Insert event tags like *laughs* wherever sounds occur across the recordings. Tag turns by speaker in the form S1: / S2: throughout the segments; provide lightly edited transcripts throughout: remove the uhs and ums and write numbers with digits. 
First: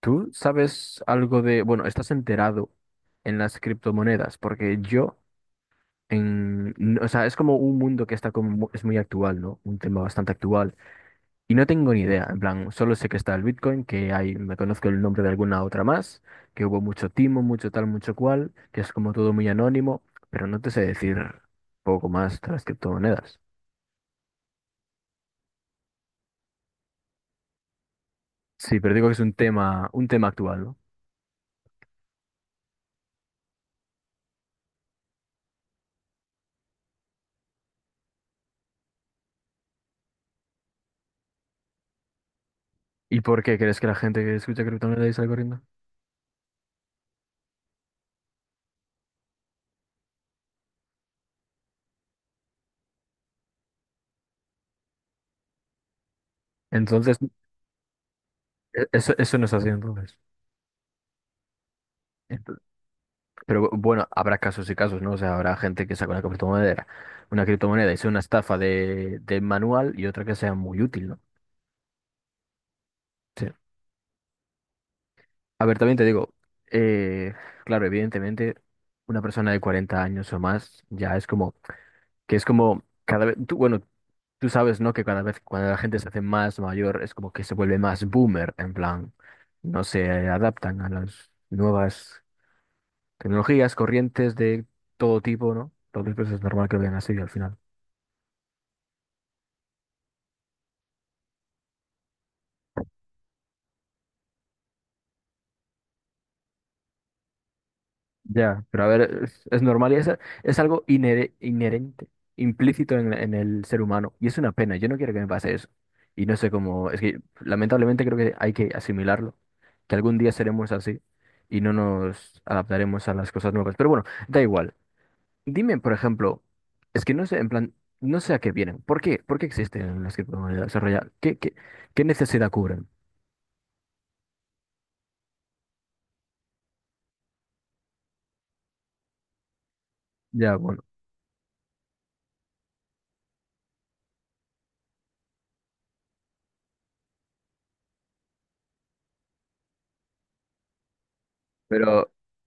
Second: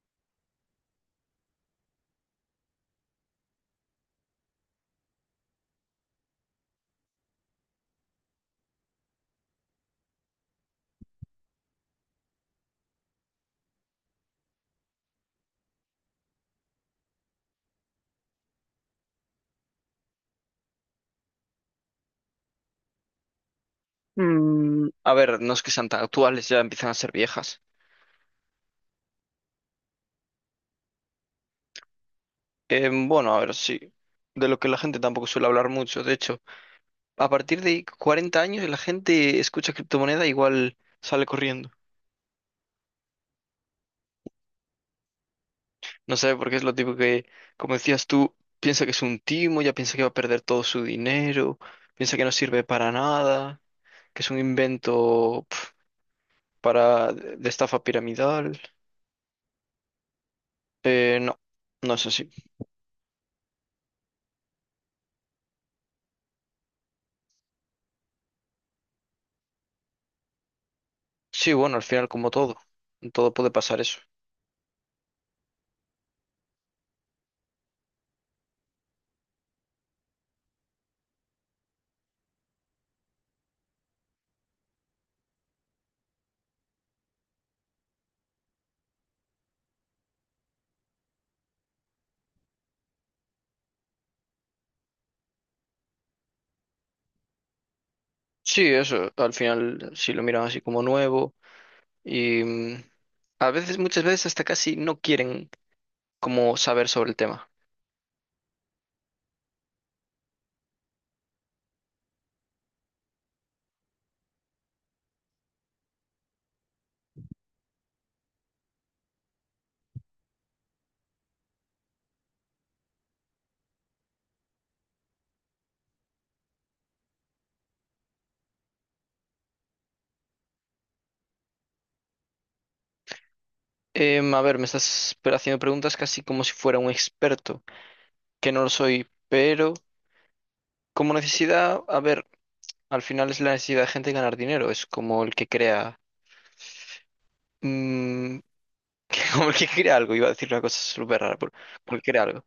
S1: ¿Tú sabes algo de, bueno, estás enterado en las criptomonedas? Porque yo, o sea, es como un mundo que está como, es muy actual, ¿no? Un tema bastante actual. Y no tengo ni idea, en plan, solo sé que está el Bitcoin, que hay, me conozco el nombre de alguna otra más, que hubo mucho timo, mucho tal, mucho cual, que es como todo muy anónimo, pero no te sé decir poco más de las criptomonedas.
S2: No es que sean tan actuales, ya empiezan a ser viejas.
S1: Sí, pero digo que es un tema actual, ¿no?
S2: Sí. De lo que la gente tampoco suele hablar mucho. De hecho, a partir de 40 años la gente escucha criptomoneda igual sale corriendo.
S1: ¿Y por qué crees que la gente que escucha criptomonedas es algo corriendo?
S2: No sé, porque es lo tipo que, como decías tú, piensa que es un timo, ya piensa que va a perder todo su dinero, piensa que no sirve para nada, que es un invento para
S1: Entonces,
S2: de estafa piramidal.
S1: Eso, eso no es así entonces.
S2: No, no es así.
S1: Ento- Pero bueno, habrá casos y casos, ¿no? O sea, habrá gente que saca una criptomoneda y sea una estafa de manual y otra que sea muy útil, ¿no?
S2: Sí, bueno, al final como todo, en todo
S1: Sí.
S2: puede pasar eso.
S1: A ver, también te digo, eh, claro, evidentemente, una persona de 40 años o más ya es como, que es como cada vez, tú, bueno, tú sabes, ¿no? Que cada vez cuando la gente se hace más mayor es como que se vuelve más boomer, en plan, no se adaptan a las nuevas tecnologías, corrientes de todo tipo, ¿no? Entonces, pues es normal que lo vean así al final.
S2: Sí, eso, al final sí lo miran así como nuevo y a veces, muchas veces hasta casi no quieren como saber sobre el tema.
S1: Ya, pero a ver, es normal y es algo inherente, implícito en el ser humano. Y es una pena, yo no quiero que me pase eso. Y no sé cómo, es que lamentablemente creo que hay que asimilarlo, que algún día seremos así y no nos adaptaremos a las cosas nuevas. Pero bueno, da igual. Dime, por ejemplo, es que no sé, en plan, no sé a qué vienen. ¿Por qué? ¿Por qué existen las criptomonedas? O sea, ya, ¿qué, qué necesidad cubren?
S2: Me estás haciendo preguntas casi como si fuera un experto, que no lo soy, pero
S1: Ya, bueno.
S2: como necesidad, a ver, al final es la necesidad de gente de ganar dinero, es como el que crea, mm, *laughs* como el que crea algo, iba a decir una cosa súper rara, pero como el que
S1: Pero
S2: crea algo.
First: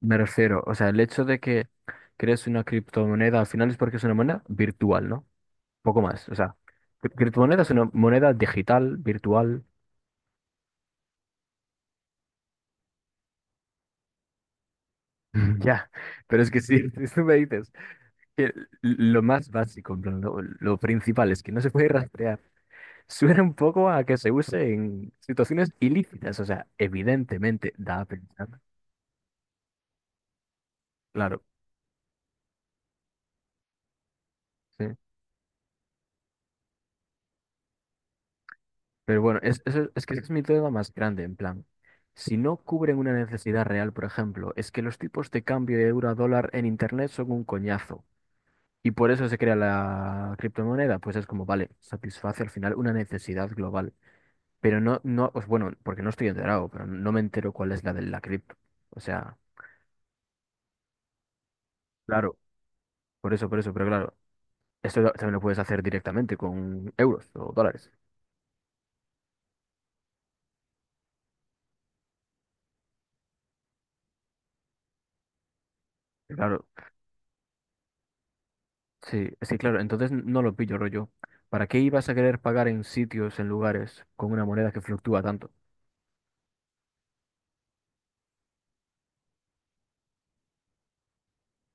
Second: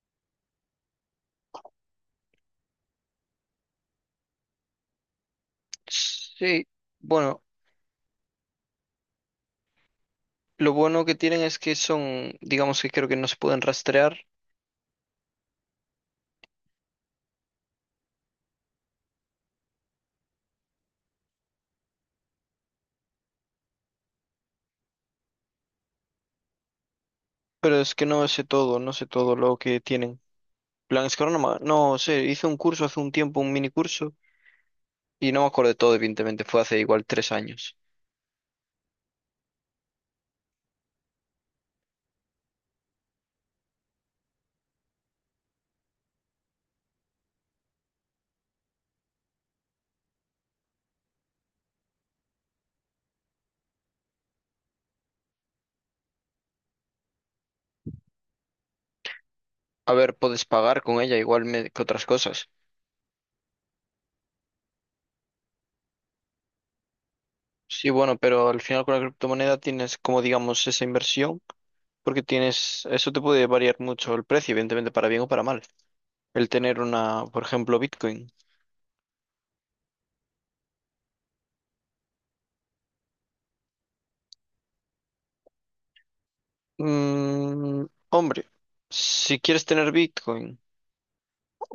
S1: me refiero, o sea, el hecho de que crees una criptomoneda al final es porque es una moneda virtual, ¿no? Poco más, o sea,
S2: Sí, bueno,
S1: criptomoneda es una moneda digital, virtual,
S2: lo bueno que tienen es que son, digamos que creo que no se pueden rastrear.
S1: *laughs* ya. Pero es que si *laughs* tú me dices que lo más básico, en plan, lo principal es que no se puede rastrear, suena un poco a que se use en situaciones ilícitas, o sea, evidentemente
S2: Pero es
S1: da a
S2: que
S1: pensar,
S2: no sé todo lo que tienen. Plan, es que ahora no,
S1: claro,
S2: no sé, hice un curso hace un tiempo, un mini curso,
S1: sí.
S2: y no me acuerdo de todo, evidentemente, fue hace igual 3 años.
S1: Pero bueno, es que ese es mi duda más grande, en plan. Si no cubren una necesidad real, por ejemplo, es que los tipos de cambio de euro a dólar en internet son un coñazo. Y por eso se crea la criptomoneda, pues es como, vale, satisface al final una necesidad global. Pero pues bueno, porque no estoy enterado, pero no me entero cuál es la de la cripto. O sea,
S2: A ver, puedes pagar con ella igual que otras
S1: claro,
S2: cosas.
S1: por eso, pero claro, también lo puedes hacer directamente con euros o
S2: Sí,
S1: dólares.
S2: bueno, pero al final con la criptomoneda tienes como digamos esa inversión, porque tienes, eso te puede variar mucho el precio, evidentemente, para bien o para mal. El
S1: Claro,
S2: tener una, por ejemplo, Bitcoin.
S1: sí, sí, claro, entonces no lo pillo, rollo. ¿Para qué ibas a querer pagar en sitios, en lugares, con una moneda que fluctúa tanto?
S2: Hombre, si quieres tener Bitcoin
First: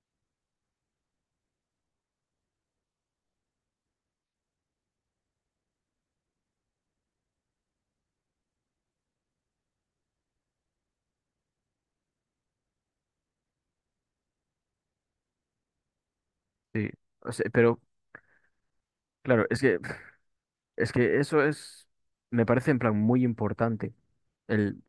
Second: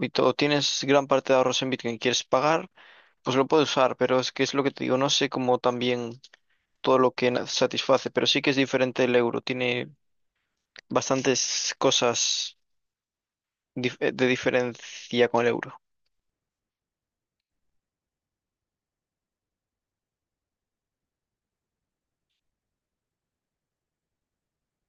S2: y todo, tienes gran parte de ahorros en Bitcoin, quieres pagar. Pues lo puedo usar, pero es que es lo que te digo, no sé cómo también todo lo que satisface, pero sí que es diferente el euro, tiene bastantes cosas de diferencia con el euro.
S1: Sí, o sea, pero claro, es que, *laughs* es que eso es, me parece en plan muy importante el,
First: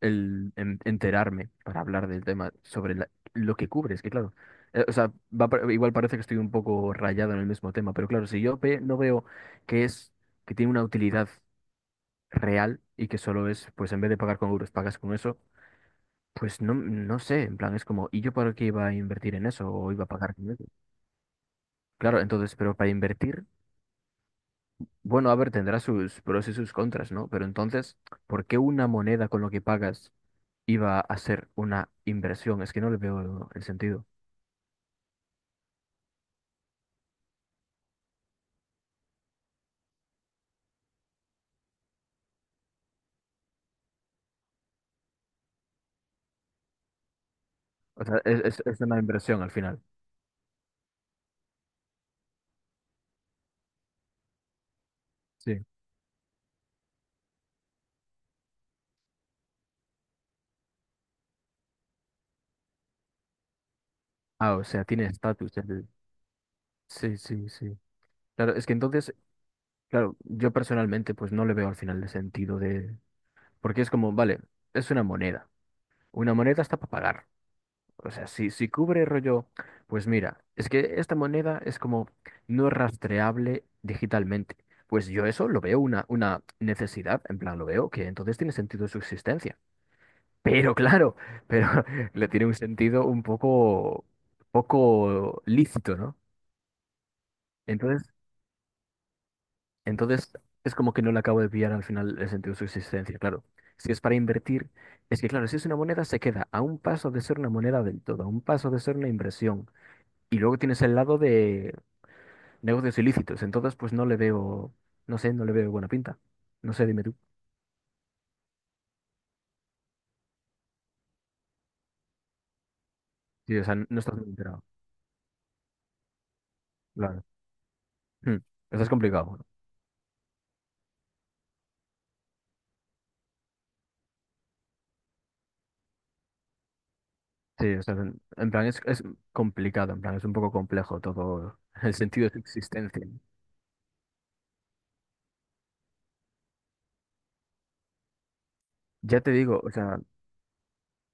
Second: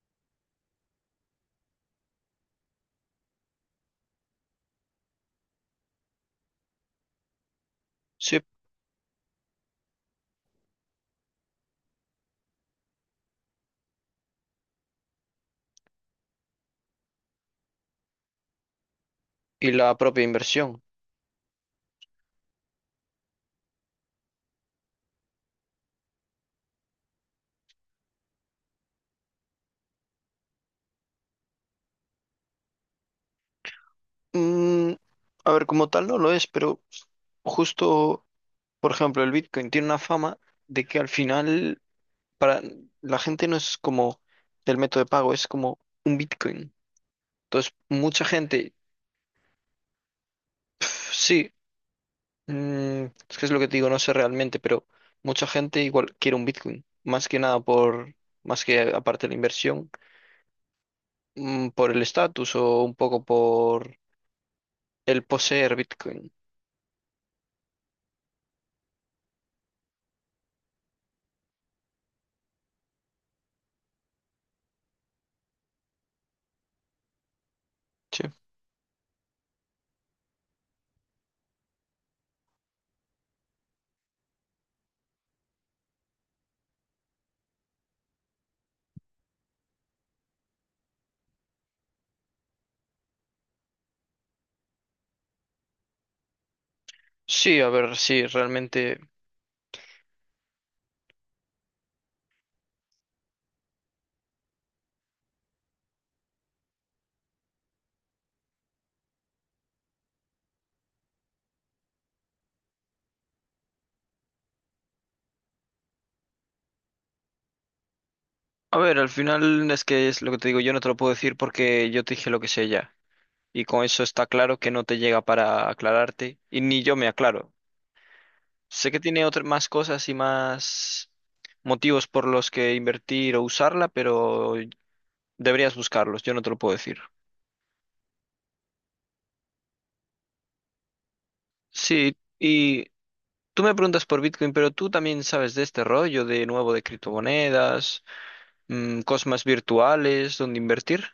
S1: enterarme para hablar del tema sobre lo que cubre. Es que claro, o sea, igual parece que estoy un poco rayado en el mismo tema, pero claro,
S2: Sí,
S1: si yo no veo que es, que tiene una utilidad real y que solo es, pues en vez de pagar con euros, pagas con eso. Pues no, no sé, en plan, es como, ¿y yo para qué iba a invertir en eso
S2: y
S1: o
S2: la
S1: iba a
S2: propia
S1: pagar con eso?
S2: inversión.
S1: Claro, entonces, pero para invertir, bueno, a ver, tendrá sus pros y sus contras, ¿no? Pero entonces, ¿por qué una moneda con lo que pagas iba a ser una inversión? Es que no le veo el sentido.
S2: Mm, Como tal no lo es, pero justo, por ejemplo, el Bitcoin tiene una fama de que al final para la gente no es como el método de pago, es como un Bitcoin. Entonces,
S1: O sea,
S2: mucha gente,
S1: es una inversión al final.
S2: sí. Es que es lo que te digo, no sé realmente, pero mucha
S1: Sí.
S2: gente igual quiere un Bitcoin, más que nada por, más que aparte de la inversión, por el estatus o un poco por
S1: Ah, o sea, tiene
S2: el
S1: estatus.
S2: poseer Bitcoin.
S1: Sí, sí, sí. Claro, es que entonces, claro, yo personalmente, pues no le veo al final el sentido de... Porque es como, vale, es una moneda. Una moneda está para pagar. O
S2: Sí.
S1: sea, si cubre rollo, pues mira, es que esta moneda es como no es rastreable digitalmente. Pues yo eso lo veo una necesidad, en plan lo veo, que entonces tiene sentido su existencia. Pero claro, pero *laughs* le tiene un sentido un poco, poco lícito, ¿no?
S2: Sí, a ver,
S1: Entonces,
S2: sí, realmente.
S1: entonces es como que no le acabo de pillar al final el sentido de su existencia, claro. Si es para invertir, es que claro, si es una moneda se queda a un paso de ser una moneda del todo, a un paso de ser una inversión. Y luego tienes el lado de negocios ilícitos. Entonces, pues no le veo, no sé, no le veo buena pinta. No sé, dime tú.
S2: A ver, al final es que es lo que te digo, yo no te lo puedo decir porque yo te dije lo que sé ya.
S1: Sí, o
S2: Y
S1: sea,
S2: con
S1: no
S2: eso
S1: estás
S2: está
S1: muy
S2: claro
S1: enterado.
S2: que no te llega para aclararte y ni yo me
S1: Claro.
S2: aclaro.
S1: Hmm. Eso es
S2: Sé que tiene
S1: complicado.
S2: otras
S1: Bueno,
S2: más cosas y más motivos por los que invertir o usarla, pero deberías buscarlos, yo no te lo puedo decir.
S1: sí, o sea, es complicado, en plan es un poco complejo todo *laughs* el
S2: Sí,
S1: sentido de su
S2: y
S1: existencia.
S2: tú me preguntas por Bitcoin, pero tú también sabes de este rollo de nuevo de criptomonedas,
S1: Ya
S2: cosas
S1: te
S2: más
S1: digo, o sea,
S2: virtuales, donde invertir.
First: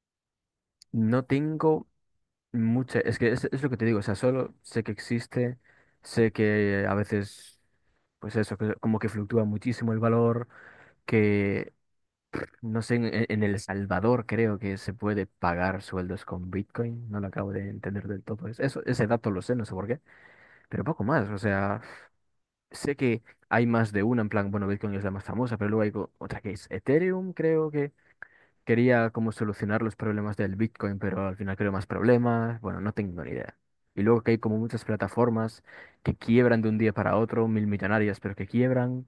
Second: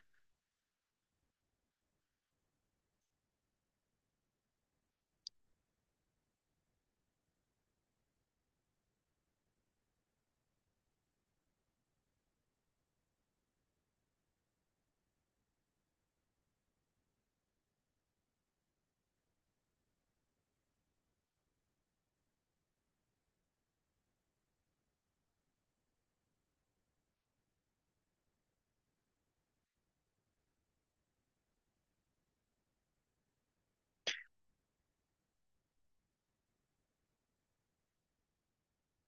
S1: no tengo mucha, es que es lo que te digo, o sea, solo sé que existe, sé que a veces, pues eso, que como que fluctúa muchísimo el valor, que no sé, El Salvador creo que se puede pagar sueldos con Bitcoin. No lo acabo de entender del todo. Eso, ese dato lo sé, no sé por qué. Pero poco más. O sea, sé que hay más de una. En plan, bueno, Bitcoin es la más famosa, pero luego hay otra que es Ethereum. Creo que quería como solucionar los problemas del Bitcoin, pero al final creo más problemas. Bueno, no tengo ni idea. Y luego que hay como muchas plataformas que quiebran de un día para otro, mil millonarias, pero que quiebran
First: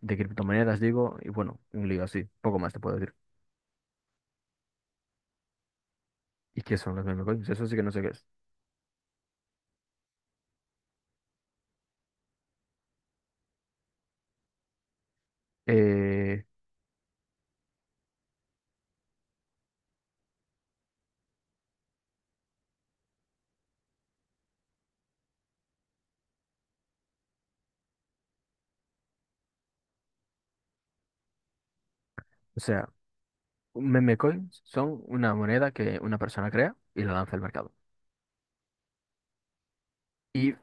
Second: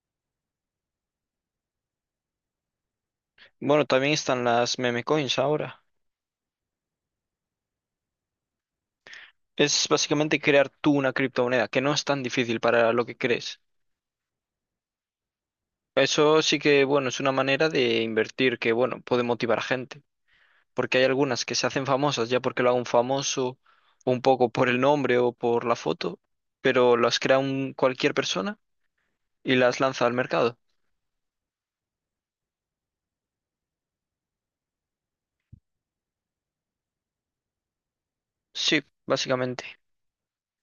S1: de criptomonedas, digo. Y bueno, un lío así. Poco más te puedo decir.
S2: Bueno, también están las meme coins ahora.
S1: ¿Y qué son los meme coins? Eso sí que no sé qué es.
S2: Es básicamente crear tú una criptomoneda, que no es tan difícil para lo que crees. Eso
S1: Eh,
S2: sí que, bueno, es una manera de invertir que, bueno, puede motivar a gente, porque hay algunas que se hacen famosas ya porque lo haga un famoso, un poco por el nombre o por la foto, pero las crea un, cualquier persona y las lanza al mercado.
S1: o sea, un meme coins son una moneda que una persona crea y la lanza al mercado.
S2: Sí, básicamente.
S1: Y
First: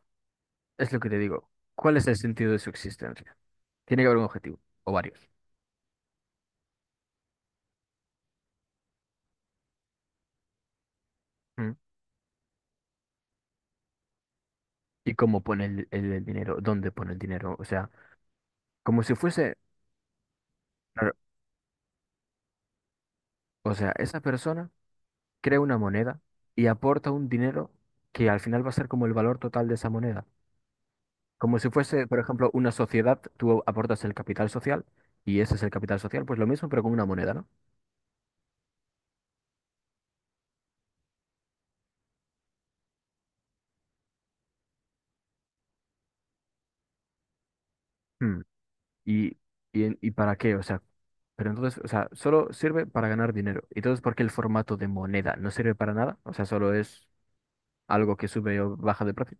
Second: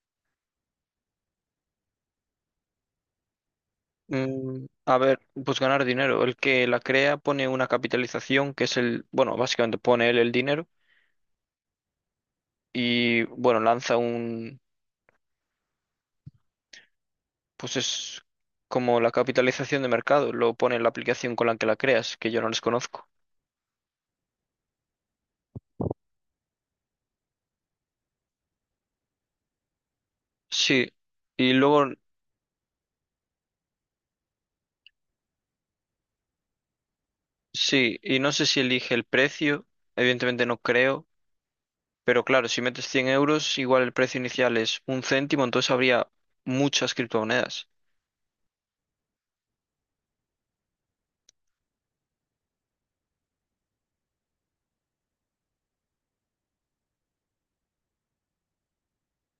S1: es lo que te digo. ¿Cuál es el sentido de su existencia? Tiene que haber un objetivo, o varios.
S2: Pues ganar dinero. El que la crea pone una capitalización que es el, bueno, básicamente pone él el dinero
S1: ¿Mm?
S2: y, bueno, lanza
S1: ¿Y cómo pone el, el dinero? ¿Dónde pone el dinero? O
S2: pues
S1: sea,
S2: es como
S1: como
S2: la
S1: si fuese...
S2: capitalización de mercado, lo pone en la
S1: claro,
S2: aplicación con la que la creas, que yo no les conozco.
S1: o sea, esa persona crea una moneda y aporta un dinero que al final va a ser como el valor total de esa moneda.
S2: Sí, y
S1: Como si
S2: luego,
S1: fuese, por ejemplo, una sociedad, tú aportas el capital social y ese es el capital social, pues lo mismo, pero con una moneda, ¿no?
S2: no sé si elige el precio, evidentemente no creo, pero claro, si metes 100 euros, igual el precio inicial es un céntimo, entonces habría muchas criptomonedas.
S1: Hmm, ¿y, y para qué? O sea, pero entonces, o sea, solo sirve para ganar dinero. ¿Y entonces por qué el formato de moneda no sirve para nada? O sea, solo es algo que sube o baja de precio.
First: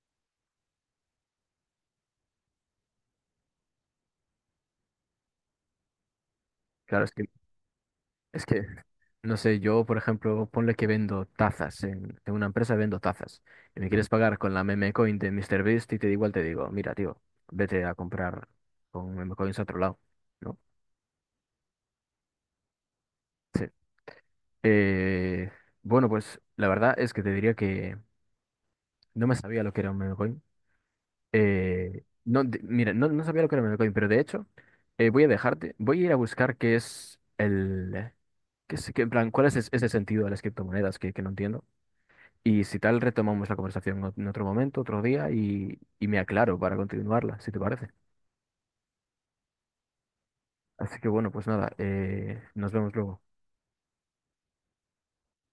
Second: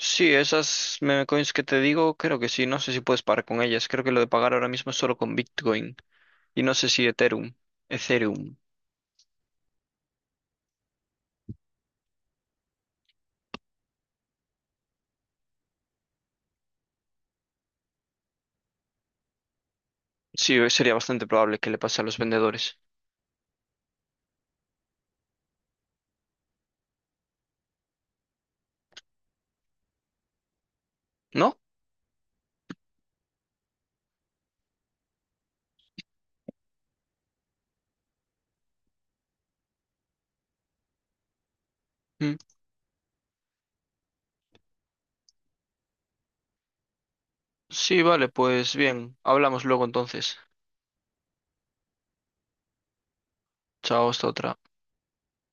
S2: Sí, esas meme coins que te digo, creo que sí. No sé si puedes pagar con ellas. Creo que lo de pagar ahora mismo es solo con Bitcoin. Y no sé
S1: Claro,
S2: si Ethereum.
S1: es
S2: Ethereum.
S1: que, no sé, yo, por ejemplo, ponle que vendo tazas, en una empresa vendo tazas, y me quieres pagar con la meme coin de MrBeast y te digo, igual te digo, mira, tío, vete a comprar con meme coins a otro lado.
S2: Sí,
S1: ¿No?
S2: sería bastante probable que le pase a los vendedores.
S1: Sí. Eh, bueno, pues la verdad es que te diría que no me sabía lo que era un meme coin.
S2: ¿No?
S1: No, mira, no, no sabía lo que era un meme coin, pero de hecho voy a dejarte, voy a ir a buscar qué es el... en plan, ese sentido de las criptomonedas que no entiendo.
S2: Mm.
S1: Y si tal, retomamos la conversación en otro momento, otro día, y me aclaro para continuarla, si te parece.
S2: Sí, vale, pues bien. Hablamos luego entonces.
S1: Así que bueno, pues nada, nos vemos luego.
S2: Chao, hasta otra.